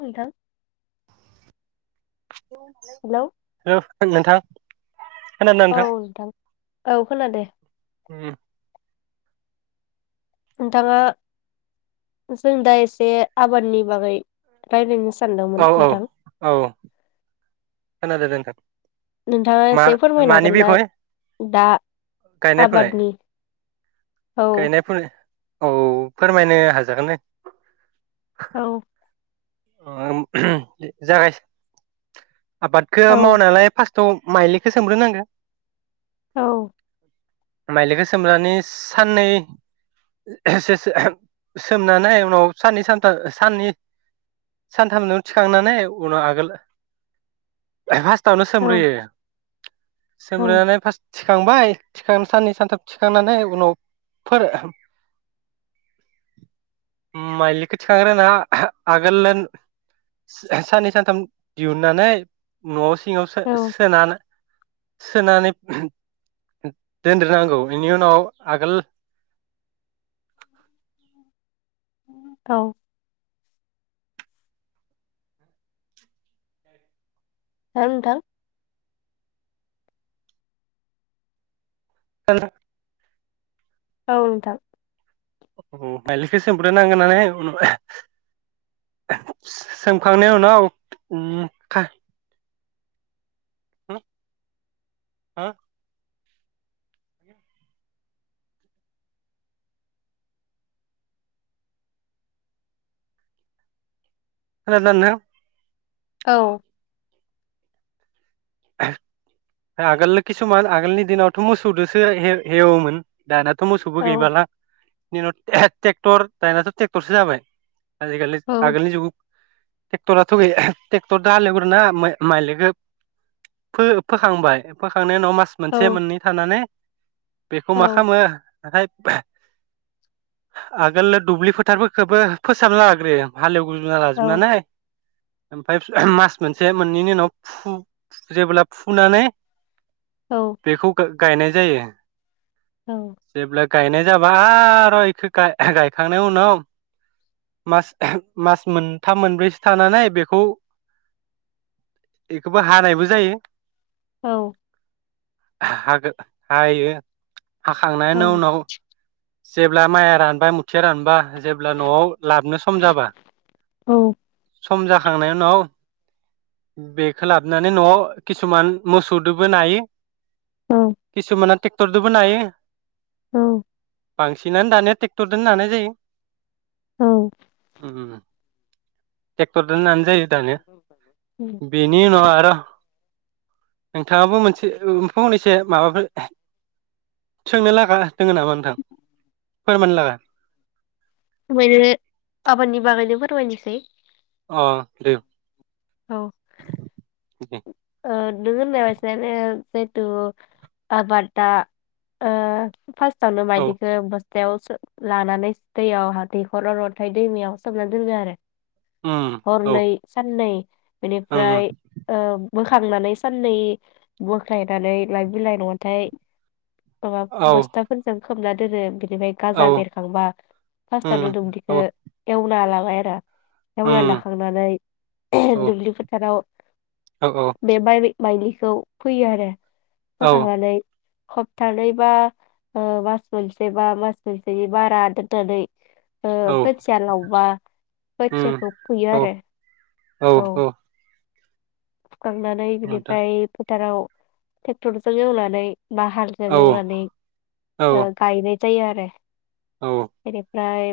नोंथां hello hello नोंथां औ नोंथां औ खोनादों ओम नोंथाङा जों दा एसे आबादनि बागै रायज्लायनो सान औ औ औ खोनादों दे नोंथां नोंथाङा मा एसे फोरमायनो मानि हागोन ना बिखय दा गायनाय फुनाय आबादनि औ गायनाय फुनाय औ फोरमायनो हाजागोन दे औ जागाय आबादखौ औ मावनायालाय फार्स्ट थ' माइलिखौ सोमग्रो नांगोन औ माइलिखौ सोमनानै साननै सो- सो सोमनानै उनाव साननै सानथाम साननै सानथामजों थिखांनानै उनाव आगोल फार्स्टावनो औ सोमग्रोयो औ सोमग्रोनानै फार्स्ट थिखांबाय थिखांनानै साननै सानथाम थिखांनानै उनावफोर माइलिखौ थिखांग्रोना आगोल साननै सानथाम दिहुननानै न'आव सिङावो सो- औ सोनानै सोनानै दोनग्रोनांगौ बेनि उनाव आगोल औ हो नोंथां [unintelligible] औ नोंथां माइलिखौ सोमग्रो नांगोन नालाय उनाव सोमखांनायनि उनाव ओम हो हो खोनादोंना नोंथां औ आगोलनो किसुमान आगोलनि दिनावथ' मोसौजोंसो हे - हेवोमोन दाना थ मोसौबो औ गैबालां [unintelligible] ए ट्रेक्टर दानाथ' ट्रेक्टरसो जाबाय औ [unintelligible] जुग ट्रेक्ट'राथ' गैया ट्रेक्टरदो हालएवग्रो ना माइलिखो फो- फोखांबाय फोखांनाय मास औ मोनसे मोननै थानानै बेखौ मा खामो औ नाथाय आगोल दुब्लि फोथारफोरखौबो फोसाबना लाग्रोयो हालेव ना औ लाजोबनानै ओमफाय मास मोनसे मोननैनि उनाव फु जेब्ला फुनानै बेखौ गा-गायनाय जायो औ जेब्ला गायनाय जाबा आर' इखौ गाय गायखांनाय उनाव मास मास मोन थाम मोनब्रै सो थानानै बेखौ इखौबो हानाय बो जायो औ हागो हायो हाखांनायानो उनाव जेब्ला माया रानबाय थिया रानबा जेब्ला न'आव लाबनो सम जाबा औ सम जा थांनाय उनाव बेखो लाबना नि न'आव किसुमान मोसौदो बोनो हायो। किसुमाना टेक्टर दोबो नायो। ओम बांसिनानो दानिया टेक थर दोनो नानाय जायो। उम टेक्टर दोनो नानाय जायो दानिया बेनि उनाव आरो नोंथाङाबो मोनसे ओ फंनैसो माबाफोर सोंनो लागा दोङो नामा नोंथां फोरमायनो लागा? [unintelligible] आबादनि बागैनो फोरमायनोसै। अ दे औ उम ओ नों होननाय बायसा यानो जिहेथु आबादा ओ फास्ट सावनो औ मायलिखो बस याव सो लानानै दैयाव हा दैखर अरथाय दैमायाव सोमना दोनगो आरो। उम औ हरनै साननै बेनिफ्राय उम ओ बोखांनानै साननै बोखायनानै लाइ बिलाइ नङाथाय माबा औ बसथाफोर जों। खोबना दोनो बि निफ्राय औ गाजा बेरखांबा फास्ट आवनो उम दुब्लिखो औ एव [unintelligible] बार रा एवना उम लाखांनानै औ दुब्लि फोथाराव औ औ बेबाइरि माइलिखौ फैयो आरो औ फोखांनानै हप्थानैबा ओ मास मोनसे बा मास मोनसेनि बारा दोन नानै ओ औ खोथिया लावबा उम खोथियाखौ फोयो औ आरो औ फुखांनानै नोंथां बिनिफ्राय फोथाराव ट्रेक्टरजों एवनानै बा हालजों औ एवनानै ओ औ गायनाय जायो आरो औ ओमफ्राय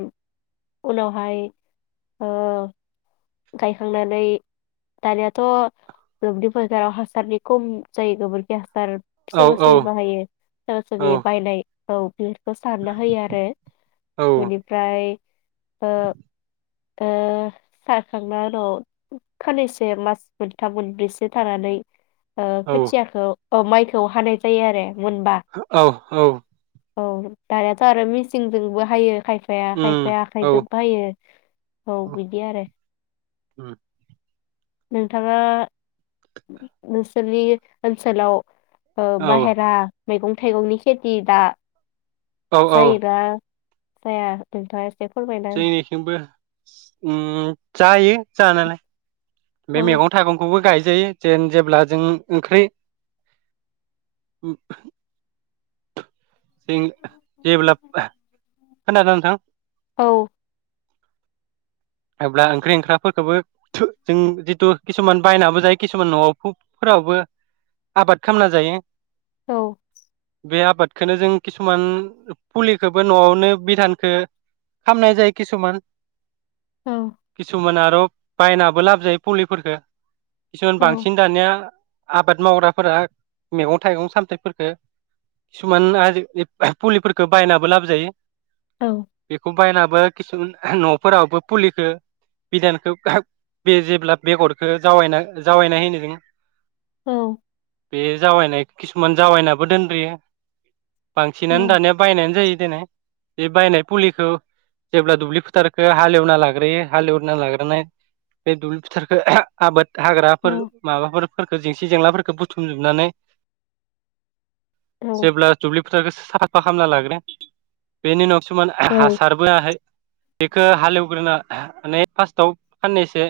उनावहाय ओ गायखांनानै दानियाथ' दुब्लि फोथाराव हासारनि खम जायो गोबोरखि हासार औ सोरबा सोरबि बाहायो सोरबा औ सोरबि बायनाय औ बे बे खौ सारना होयो आरो औ बेनिफ्राय ओ ओ सारखांना उनाव खाननैसे मास मोनथाम मोनब्रैसो थानानै ओ औ खोथियाखौ अ माइखौ हानाय जायो आरो मोनबा औ औ औ दानाथ' आरो मेसिंजोंबो हायो खायफाया उम खायफाया औ आखाइजोबो हायो औ बिदि आरो ओम नोंथाङा नोंसोरनि ओनसोलाव ओ औ बाहेरा मैगं थाइगंनि खेथि दा औ औ जायोना जाया नोंथां जोंनिथिंबो ओम जायो जानालाय बे हो मैगं थाइगंखौबो गाय जायो जेब्ला जों ओंख्रि जेब्ला खोनादों नोंथां औ अब्ला ओंख्रि ओंखामफोरखौबो जों जिथु किसुमान बायनाबो जायो किसुमान न'आव फोरावबो आबाद खालामना जायो औ बे आबादखोनो जों किसुमान फुलिखौबो न'आवनो बिधानखो खामनाय जायो किसुमान औ किसुमाना बायनाबो लाबो जायो फुलिफोरफोरखौ किसुमान औ बांसिन दानिया आबाद मावग्राफोरा मेगं थाइगं सामथायाइफोरफोरखौ किसुमान आजिखालि फुलिफोरफोरखो बायनाबो लाबो जायो औ बेखौ बायनाबो किसुमान न'फोरावबो फुलिखौ बिदानखौ बे जेब्ला बेगरखौ जावना जावैनाय होनो जों औ बे जावायनाय किसुमान जावायनाबो दोनदयो औ बांसिनानो दानिया बायनानै जायो दोनो बे बायनाय फुलिखौ जेब्ला दुब्लि फोथारखौ हालेवना लाग्रोयो हालेवना लाग्रोनाय बे दुब्लि फोथारखो आबाद औ हाग्राफोर माबाफोर फोरखो जेंसि जेंलाफोरखौ बुथुमजोबनानै औ औ जेब्ला दुब्लि फोथारखो साफा खालामना लागोन बेनि उनाव किसुमान औ हासारबोआहाय बेखौ हालेवग्रोन माने फार्स्टआव साननैसो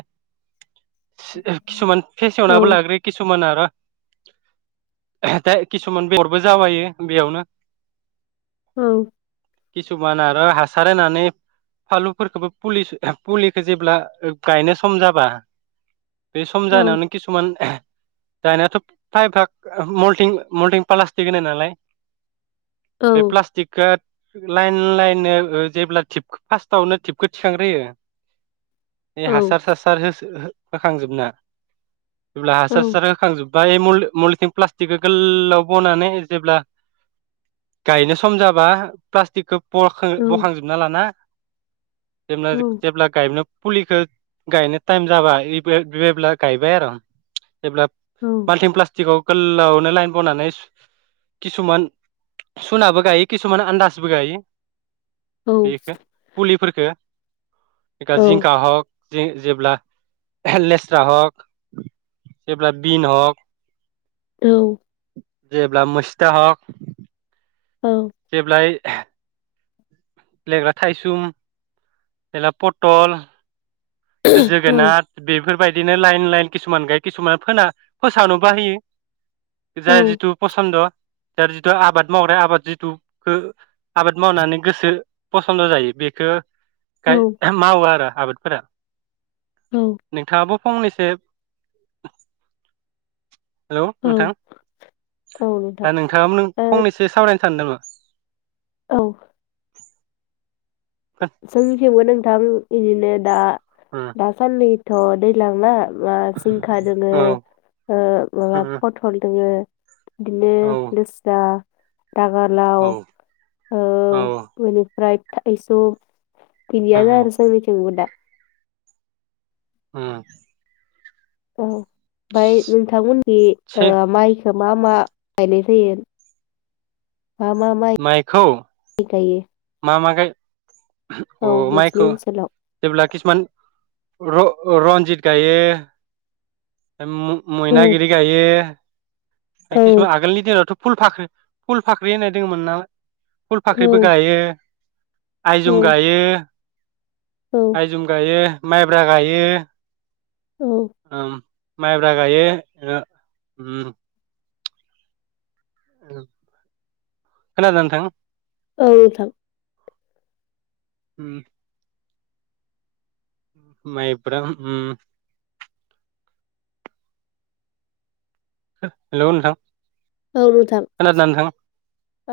किसुमान औ फेसेवनाबो लाग्रो किसुमान आरो दा किसुमान बेगरबो जावायो बेयावनो औ किसुमान आरो हासार होनानै फालुफोरखौबोफुलि फुलिखो जेब्ला गायनो सम जाबा बे सम औ जानायावनो किसुमान दानायाथ' फायभाग मलटिं मलटिं प्लास्टिक होनाय नालाय औ बे प्लास्टिको लाइन लाइन ओ जेब्ला टिप फार्स्टावनो टिपखौ थिखांग्रोयो ए हासार सासार हो फोखांजोबना जेब्ला औ हासार हासार होखांजोब बा मथिं प्लास्टिकखौ गोलाव बनानै जेब्ला गायनो सम जाबा प्लास्टिकखौ बख बखांजोबना लाना औ [unintelligible] फुलिखौ गायनो टाइम जाबा बेब्ला गायबाय आरो जेब्ला माल्टिन प्लास्टिकआव गोलावनो लाइन बनानै किसुमान सुनाबो गायो किसुमान आन्दास बो गायो औ बेखो फुलिफोरखो ए जिंखा हक जे जेब्ला लेस्रा हक जेब्ला बिन हक औ जेब्ला मोसता हक जेब्ला [unintelligible] लेग्रा थाइसुम [unintelligible] पटल जोगोनाथ बेफोरबायदि बिदिनो लाइन लाइन किसुमान गाय किसुमान फोना फोसानोबा होयो औ जाय जिथु फसन्द दा जिथु आबाद मावग्रा आबाद जिथु ओ आबाद मावनानै गोसो फसन्द' जायो बेखो औ मावो आरो आबादफोरा औ नोंथाङाबो फंनैसो हेलौ औ नोंथां नोंथां आ नोंथाङाबो फंनैसो सावरायनो सानो नामा औ जोंनिखैबो नों थां इदिनो दा दासान्दि थ' दैलां ना मा जिंखा दोङो औ ओ माबा उम पथल दोङो बिदिनो औ लेस्रा [unintelligible] लाव औ ओमफ्राय थाइजौ उम [unintelligible] ओम औ ओमफाय नोंथांमोननि से ओ माइ मा मा गायनाय जायो मा मा माइ माइखौ गायो मा मा गाय औ अ नोंसिनि माइखौ ओनसोलाव? जेब्ला किसुमान र-रन्जित गायो औ मो-मैनागिरि गायो किसुमान आगोलनि दिनावथ' फुलफाख्रि फुलफाख्रि होननाय दोङमोन ना औ फुलफाख्रिबो गायो औ आइजुम गायो औ आइजुम गायो माइब्रा गायो औ ओम माइब्रा गायो ओ ओम ओ खोनादों नोथां औ नोंथां ओम माइब्रा ओम हेलौ नोंथां औ नोंथां खोनादोंना नोंथां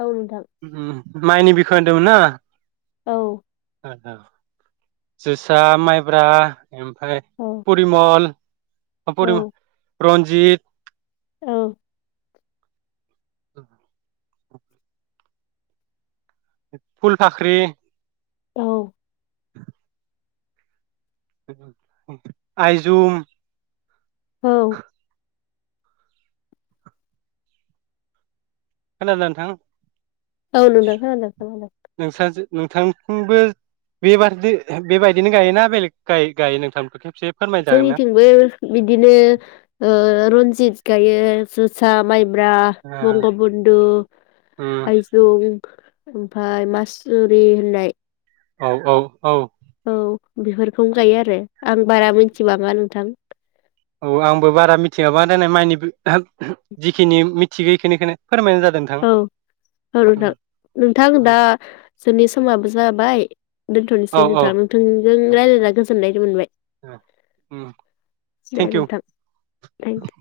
औ नोंथां उम माइनि बिखय होनदोंमोन ना औ अ अ जोसा माइब्रा ओमफाय औ परिमल अ फरिम' औ रन्जित औ फुलफाख्रि औ आइजुम औ खोनादोंना नोंथां औ नोंथां खोनादों खोनादों नोंसा नोंथांथिंबो बेबारदि बेबायदिनो गायोना बेलेग गा-गायो नोंथां [unintelligible] जोंनिथिंबो बिदिनो ओ रन्जित गायो जोसा माइ ब्रा बंगबन्धु ओ आइजुं ओमफाय मासुरि होननाय औ औ औ औ बेफोरखौनो गायो आरो आं बारा मिनथिबाङा नोंथां औ आंबो बारा मिथियाबा देनाय माइनि [unintelligible] जिखिनि मिथिगो इखिनिखोनो औ औ नोंथां नोंथां दा जोंनि समाबो जाबाय औ दोनथ'नोसै औ नोंथां नोंथांजों रायज्लायना गोजोननाय मोनबाय दे थेंकिउ नोंथां थेंक